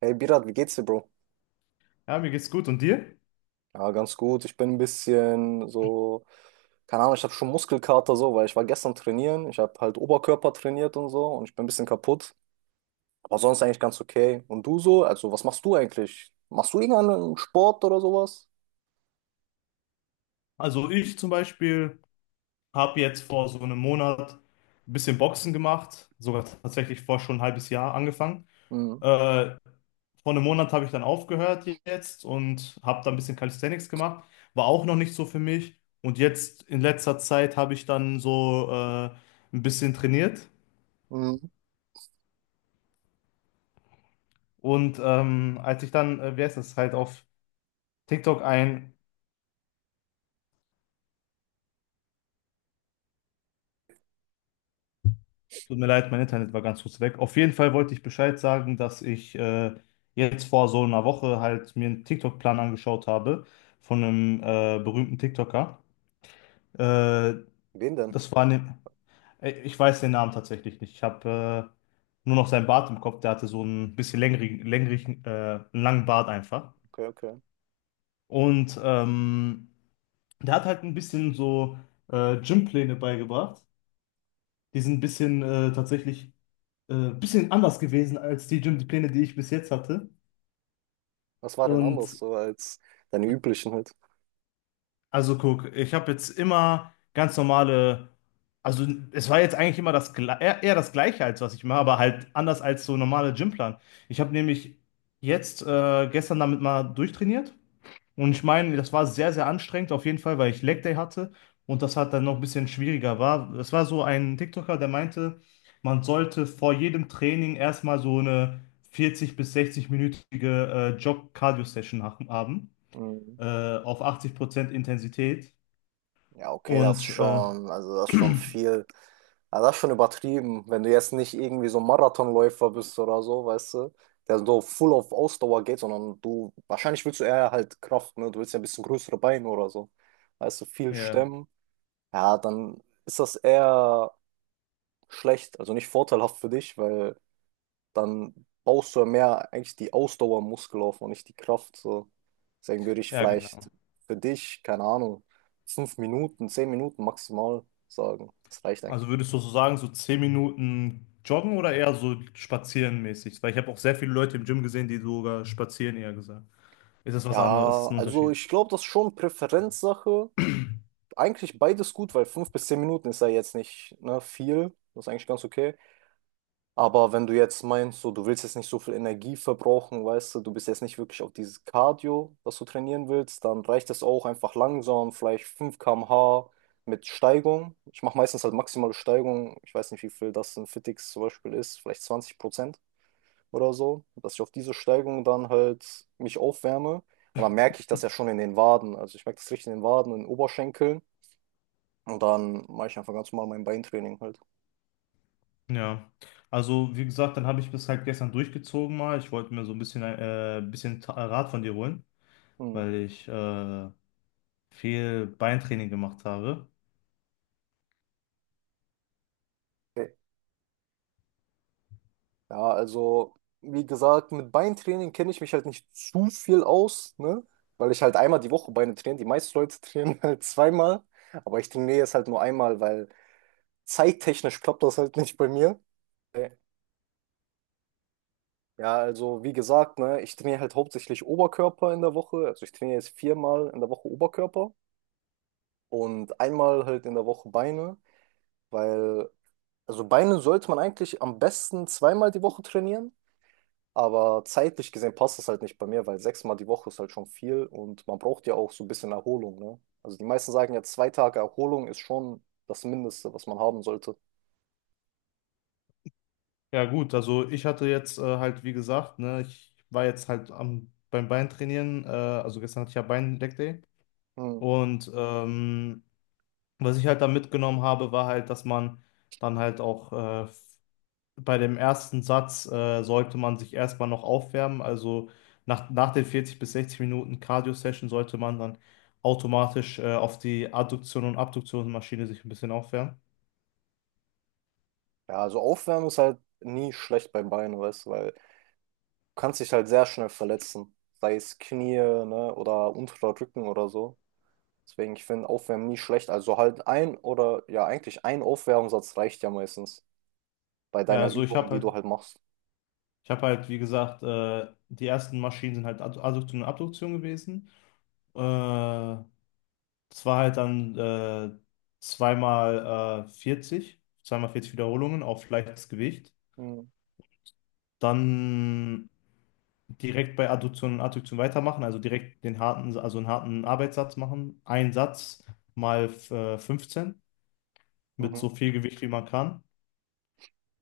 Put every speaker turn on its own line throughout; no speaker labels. Hey Birat, wie geht's dir, Bro?
Ja, mir geht's gut. Und dir?
Ja, ganz gut. Ich bin ein bisschen so, keine Ahnung, ich habe schon Muskelkater so, weil ich war gestern trainieren. Ich habe halt Oberkörper trainiert und so und ich bin ein bisschen kaputt. Aber sonst eigentlich ganz okay. Und du so? Also, was machst du eigentlich? Machst du irgendeinen Sport oder sowas?
Also ich zum Beispiel habe jetzt vor so einem Monat ein bisschen Boxen gemacht, sogar tatsächlich vor schon ein halbes Jahr angefangen.
Mhm.
Äh, vor einem Monat habe ich dann aufgehört jetzt und habe da ein bisschen Calisthenics gemacht. War auch noch nicht so für mich. Und jetzt in letzter Zeit habe ich dann so ein bisschen trainiert.
Mhm.
Und als ich dann, wer ist das, halt auf TikTok ein. Tut mir leid, mein Internet war ganz kurz weg. Auf jeden Fall wollte ich Bescheid sagen, dass ich jetzt vor so einer Woche halt mir einen TikTok-Plan angeschaut habe von einem berühmten TikToker. Äh,
Wen denn?
das war ne ich weiß den Namen tatsächlich nicht. Ich habe nur noch seinen Bart im Kopf. Der hatte so einen bisschen längerigen, einen langen Bart einfach.
Okay, okay.
Und der hat halt ein bisschen so Gympläne beigebracht. Die sind ein bisschen tatsächlich bisschen anders gewesen als die Gym-Pläne, die Pläne, die ich bis jetzt hatte.
Was war denn anders
Und
so als deine üblichen halt?
also guck, ich habe jetzt immer ganz normale, also es war jetzt eigentlich immer eher das Gleiche als was ich mache, aber halt anders als so normale Gymplan. Ich habe nämlich jetzt gestern damit mal durchtrainiert. Und ich meine, das war sehr, sehr anstrengend auf jeden Fall, weil ich Leg Day hatte und das hat dann noch ein bisschen schwieriger war. Es war so ein TikToker, der meinte, man sollte vor jedem Training erstmal so eine 40 bis 60-minütige Jog-Cardio-Session haben,
Mhm.
äh, auf 80% Intensität.
Ja, okay, das ist
Und
schon, also das ist schon viel, also das ist schon übertrieben. Wenn du jetzt nicht irgendwie so ein Marathonläufer bist oder so, weißt du, der so full auf Ausdauer geht, sondern du, wahrscheinlich willst du eher halt Kraft, ne? Du willst ja ein bisschen größere Beine oder so. Weißt du, viel
ja,
stemmen, ja, dann ist das eher schlecht, also nicht vorteilhaft für dich, weil dann baust du ja mehr eigentlich die Ausdauermuskel auf und nicht die Kraft. So. Deswegen würde ich
ja,
vielleicht
genau.
für dich, keine Ahnung, 5 Minuten, 10 Minuten maximal sagen. Das reicht eigentlich.
Also würdest du so sagen, so 10 Minuten joggen oder eher so spazieren mäßig? Weil ich habe auch sehr viele Leute im Gym gesehen, die sogar spazieren eher gesagt. Ist das was anderes? Ist das
Ja,
ein
also
Unterschied?
ich glaube, das ist schon Präferenzsache. Eigentlich beides gut, weil 5 bis 10 Minuten ist ja jetzt nicht, ne, viel. Das ist eigentlich ganz okay. Aber wenn du jetzt meinst, so, du willst jetzt nicht so viel Energie verbrauchen, weißt du, du bist jetzt nicht wirklich auf dieses Cardio, was du trainieren willst, dann reicht es auch einfach langsam, vielleicht 5 km/h mit Steigung. Ich mache meistens halt maximale Steigung. Ich weiß nicht, wie viel das in Fitx zum Beispiel ist, vielleicht 20% oder so, dass ich auf diese Steigung dann halt mich aufwärme. Und dann merke ich das ja schon in den Waden. Also ich merke das richtig in den Waden, in den Oberschenkeln. Und dann mache ich einfach ganz normal mein Beintraining halt.
Ja, also wie gesagt, dann habe ich bis halt gestern durchgezogen mal. Ich wollte mir so ein bisschen Rat von dir holen,
Hm.
weil ich viel Beintraining gemacht habe.
Ja, also, wie gesagt, mit Beintraining kenne ich mich halt nicht zu viel aus, ne? Weil ich halt einmal die Woche Beine trainiere. Die meisten Leute trainieren halt zweimal, aber ich trainiere jetzt halt nur einmal, weil zeittechnisch klappt das halt nicht bei mir. Äh, Ja, also wie gesagt, ne, ich trainiere halt hauptsächlich Oberkörper in der Woche. Also ich trainiere jetzt viermal in der Woche Oberkörper und einmal halt in der Woche Beine, weil, also Beine sollte man eigentlich am besten zweimal die Woche trainieren. Aber zeitlich gesehen passt das halt nicht bei mir, weil sechsmal die Woche ist halt schon viel und man braucht ja auch so ein bisschen Erholung, ne? Also die meisten sagen ja, 2 Tage Erholung ist schon das Mindeste, was man haben sollte.
Ja gut, also ich hatte jetzt halt, wie gesagt, ne, ich war jetzt halt beim Beintrainieren, also gestern hatte ich ja Bein-Leg Day.
Hm.
Und was ich halt da mitgenommen habe, war halt, dass man dann halt auch bei dem ersten Satz sollte man sich erstmal noch aufwärmen. Also nach den 40 bis 60 Minuten Cardio-Session sollte man dann automatisch auf die Adduktion und Abduktionsmaschine sich ein bisschen aufwärmen.
Ja, also Aufwärmen ist halt nie schlecht beim Bein, weißt du, weil du kannst dich halt sehr schnell verletzen. Sei es Knie, ne, oder unterer Rücken oder so. Deswegen, ich finde Aufwärmen nie schlecht. Also halt ein oder ja, eigentlich ein Aufwärmsatz reicht ja meistens bei
Ja,
deiner
also ich
Übung,
habe
die
halt,
du halt machst.
ich habe halt, wie gesagt, die ersten Maschinen sind halt Adduktion und Abduktion gewesen. Äh, das war halt dann zweimal 40, zweimal 40 Wiederholungen auf leichtes Gewicht.
Hm.
Dann direkt bei Adduktion und Adduktion weitermachen, also direkt den harten, also einen harten Arbeitssatz machen. Ein Satz mal 15 mit
Mhm.
so viel Gewicht wie man kann,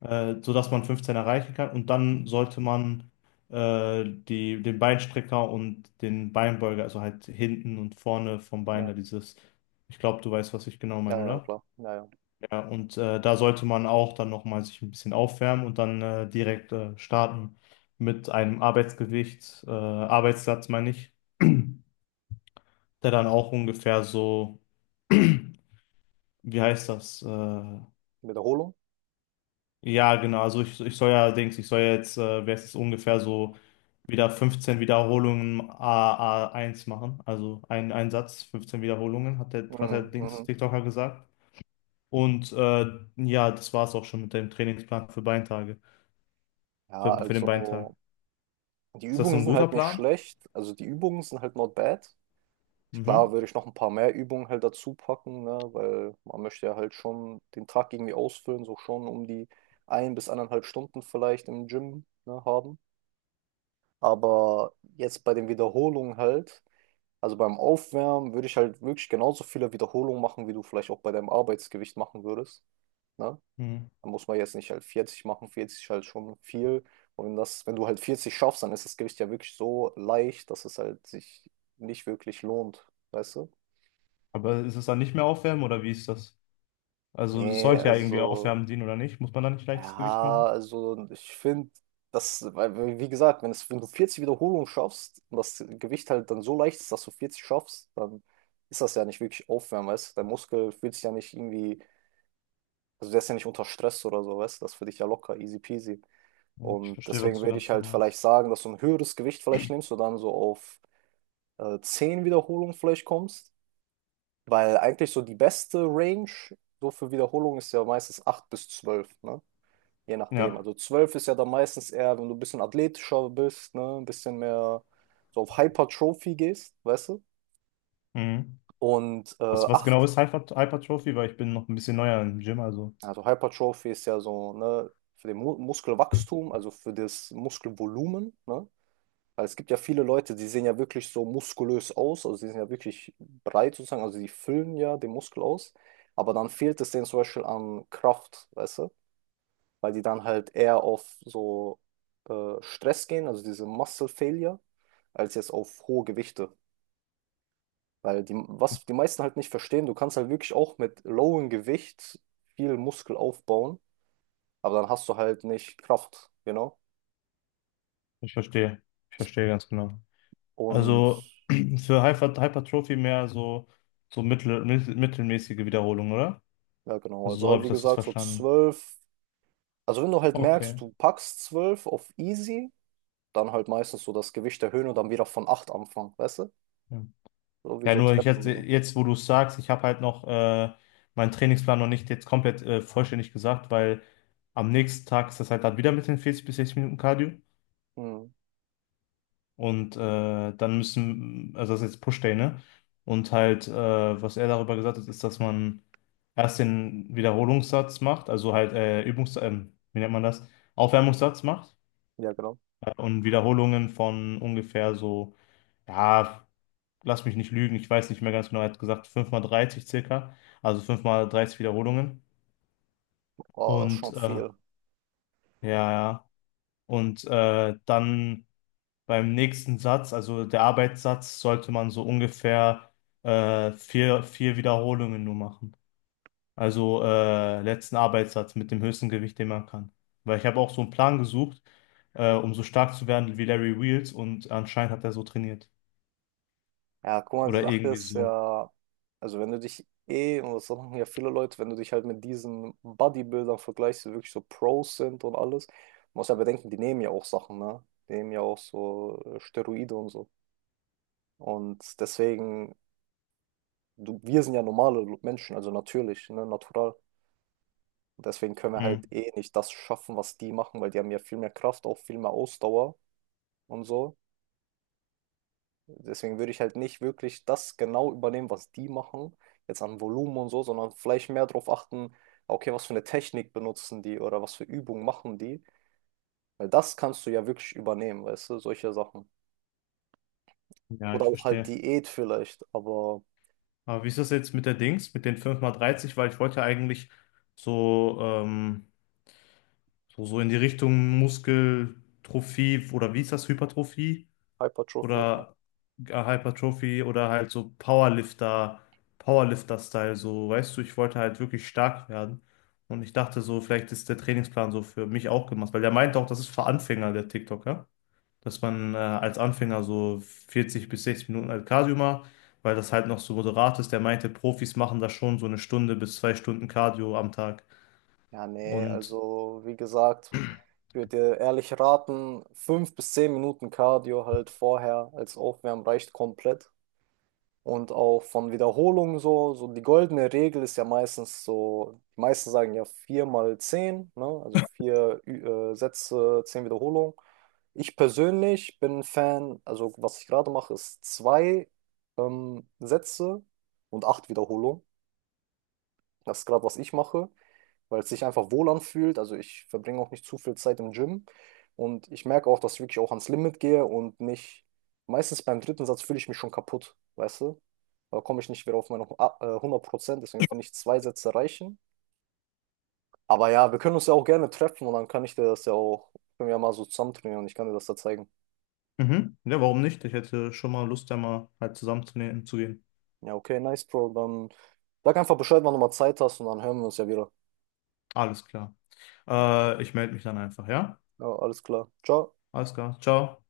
sodass man 15 erreichen kann. Und dann sollte man die, den Beinstrecker und den Beinbeuger, also halt hinten und vorne vom Bein,
Ja.
da dieses, ich glaube, du weißt, was ich genau
Ja,
meine,
ja,
oder?
klar. Ja, ja.
Ja, und da sollte man auch dann nochmal sich ein bisschen aufwärmen und dann direkt starten mit einem Arbeitsgewicht, Arbeitssatz meine ich, der dann auch ungefähr so, wie heißt das?
Wiederholung.
Ja, genau, also ich soll ja, Dings, ich soll ja jetzt, wer ist es ungefähr so, wieder 15 Wiederholungen A1 A A1 machen. Also ein Satz, 15 Wiederholungen, hat der
Mhm,
Dings
mhm.
TikToker gesagt. Und ja, das war es auch schon mit dem Trainingsplan für Beintage,
Ja,
für den Beintag.
also die
Ist das so
Übungen
ein
sind
guter
halt nicht
Plan?
schlecht. Also die Übungen sind halt not bad. Klar
Mhm.
würde ich noch ein paar mehr Übungen halt dazu packen, ne? Weil man möchte ja halt schon den Tag irgendwie ausfüllen, so schon um die ein bis anderthalb Stunden vielleicht im Gym, ne, haben. Aber jetzt bei den Wiederholungen halt, also beim Aufwärmen würde ich halt wirklich genauso viele Wiederholungen machen, wie du vielleicht auch bei deinem Arbeitsgewicht machen würdest. Ne?
Mhm.
Da muss man jetzt nicht halt 40 machen, 40 ist halt schon viel. Und wenn das, wenn du halt 40 schaffst, dann ist das Gewicht ja wirklich so leicht, dass es halt sich nicht wirklich lohnt, weißt du?
Aber ist es dann nicht mehr aufwärmen oder wie ist das? Also es
Nee,
sollte ja irgendwie
also,
aufwärmen dienen oder nicht? Muss man dann nicht leichtes Gewicht
ja,
machen?
also ich finde, das, weil, wie gesagt, wenn es, wenn du 40 Wiederholungen schaffst und das Gewicht halt dann so leicht ist, dass du 40 schaffst, dann ist das ja nicht wirklich Aufwärmen, weißt du? Dein Muskel fühlt sich ja nicht irgendwie, also der ist ja nicht unter Stress oder so, weißt du? Das ist für dich ja locker, easy peasy.
Ja, ich
Und
verstehe, was
deswegen
du
würde ich
ganz genau
halt vielleicht
meinst.
sagen, dass du ein höheres Gewicht vielleicht nimmst und dann so auf 10 Wiederholungen vielleicht kommst. Weil eigentlich so die beste Range so für Wiederholungen ist ja meistens 8 bis 12, ne? Je nachdem.
Ja.
Also 12 ist ja dann meistens eher, wenn du ein bisschen athletischer bist, ne? Ein bisschen mehr so auf Hypertrophie gehst, weißt du?
Mhm.
Und
Was genau
8,
ist Hypertrophie? Weil ich bin noch ein bisschen neuer im Gym, also
also Hypertrophie ist ja so, ne? Für den Mu Muskelwachstum, also für das Muskelvolumen, ne? Weil es gibt ja viele Leute, die sehen ja wirklich so muskulös aus, also sie sind ja wirklich breit sozusagen, also sie füllen ja den Muskel aus, aber dann fehlt es denen zum Beispiel an Kraft, weißt du, weil die dann halt eher auf so Stress gehen, also diese Muscle Failure, als jetzt auf hohe Gewichte. Weil die, was die meisten halt nicht verstehen, du kannst halt wirklich auch mit lowem Gewicht viel Muskel aufbauen, aber dann hast du halt nicht Kraft, genau.
ich verstehe. Ich verstehe ganz genau.
Und
Also für Hypertrophie mehr so, mittelmäßige Wiederholung, oder?
ja, genau,
Also
also
so
halt
habe ich
wie
das jetzt
gesagt, so
verstanden.
12. Also wenn du halt merkst,
Okay.
du packst 12 auf easy, dann halt meistens so das Gewicht erhöhen und dann wieder von 8 anfangen, weißt du?
Ja,
So wie
ja
so
nur ich
Treppen.
jetzt,
So.
jetzt, wo du es sagst, ich habe halt noch meinen Trainingsplan noch nicht jetzt komplett vollständig gesagt, weil am nächsten Tag ist das halt dann wieder mit den 40 bis 60 Minuten Cardio.
Hm.
Und dann müssen, also das ist jetzt Push-Day, ne? Und halt, was er darüber gesagt hat, ist, dass man erst den Wiederholungssatz macht, also halt wie nennt man das? Aufwärmungssatz macht
Ja, genau.
und Wiederholungen von ungefähr so, ja, lass mich nicht lügen, ich weiß nicht mehr ganz genau, er hat gesagt 5x30 circa, also 5x30 Wiederholungen.
Oh, das ist
Und
schon viel.
ja, ja. Und dann, beim nächsten Satz, also der Arbeitssatz, sollte man so ungefähr vier Wiederholungen nur machen. Also letzten Arbeitssatz mit dem höchsten Gewicht, den man kann. Weil ich habe auch so einen Plan gesucht, um so stark zu werden wie Larry Wheels und anscheinend hat er so trainiert.
Ja, guck mal, die
Oder
Sache
irgendwie
ist
so.
ja, also wenn du dich eh, und das machen ja viele Leute, wenn du dich halt mit diesen Bodybuildern vergleichst, die wirklich so Pros sind und alles, musst ja bedenken, die nehmen ja auch Sachen, ne? Die nehmen ja auch so Steroide und so. Und deswegen, du, wir sind ja normale Menschen, also natürlich, ne, natural. Und deswegen können wir halt
Hm.
eh nicht das schaffen, was die machen, weil die haben ja viel mehr Kraft, auch viel mehr Ausdauer und so. Deswegen würde ich halt nicht wirklich das genau übernehmen, was die machen, jetzt an Volumen und so, sondern vielleicht mehr darauf achten, okay, was für eine Technik benutzen die oder was für Übungen machen die. Weil das kannst du ja wirklich übernehmen, weißt du, solche Sachen.
Ja,
Oder
ich
auch halt
verstehe.
Diät vielleicht, aber
Aber wie ist das jetzt mit der Dings, mit den 5x30? Weil ich wollte ja eigentlich so, ähm, so in die Richtung Muskeltrophie oder wie ist das, Hypertrophie?
Hypertrophie halt.
Oder Hypertrophie oder halt so Powerlifter, Powerlifter-Style, so, weißt du, ich wollte halt wirklich stark werden. Und ich dachte so, vielleicht ist der Trainingsplan so für mich auch gemacht, weil der meinte auch, das ist für Anfänger, der TikToker, dass man als Anfänger so 40 bis 60 Minuten halt Cardio macht, weil das halt noch so moderat ist. Der meinte, Profis machen da schon so eine Stunde bis 2 Stunden Cardio am Tag.
Ja, nee,
Und
also wie gesagt, ich würde dir ehrlich raten, 5 bis 10 Minuten Cardio halt vorher als Aufwärmen reicht komplett. Und auch von Wiederholungen so, so die goldene Regel ist ja meistens so, die meisten sagen ja vier mal 10, ne? Also vier Sätze, 10 Wiederholungen. Ich persönlich bin ein Fan, also was ich gerade mache, ist zwei Sätze und acht Wiederholungen. Das ist gerade, was ich mache, weil es sich einfach wohl anfühlt. Also ich verbringe auch nicht zu viel Zeit im Gym und ich merke auch, dass ich wirklich auch ans Limit gehe und nicht, meistens beim dritten Satz fühle ich mich schon kaputt, weißt du? Da komme ich nicht wieder auf meine 100%, deswegen finde ich zwei Sätze reichen. Aber ja, wir können uns ja auch gerne treffen und dann kann ich dir das ja auch, können wir ja mal so zusammen trainieren und ich kann dir das da zeigen.
mhm, ja, warum nicht? Ich hätte schon mal Lust, da mal halt zusammen zu gehen.
Ja, okay, nice, Bro. Dann sag einfach Bescheid, wann du mal Zeit hast und dann hören wir uns ja wieder.
Alles klar.
Ja,
Ich melde mich dann einfach, ja?
ja, alles klar. Ciao.
Alles klar. Ciao.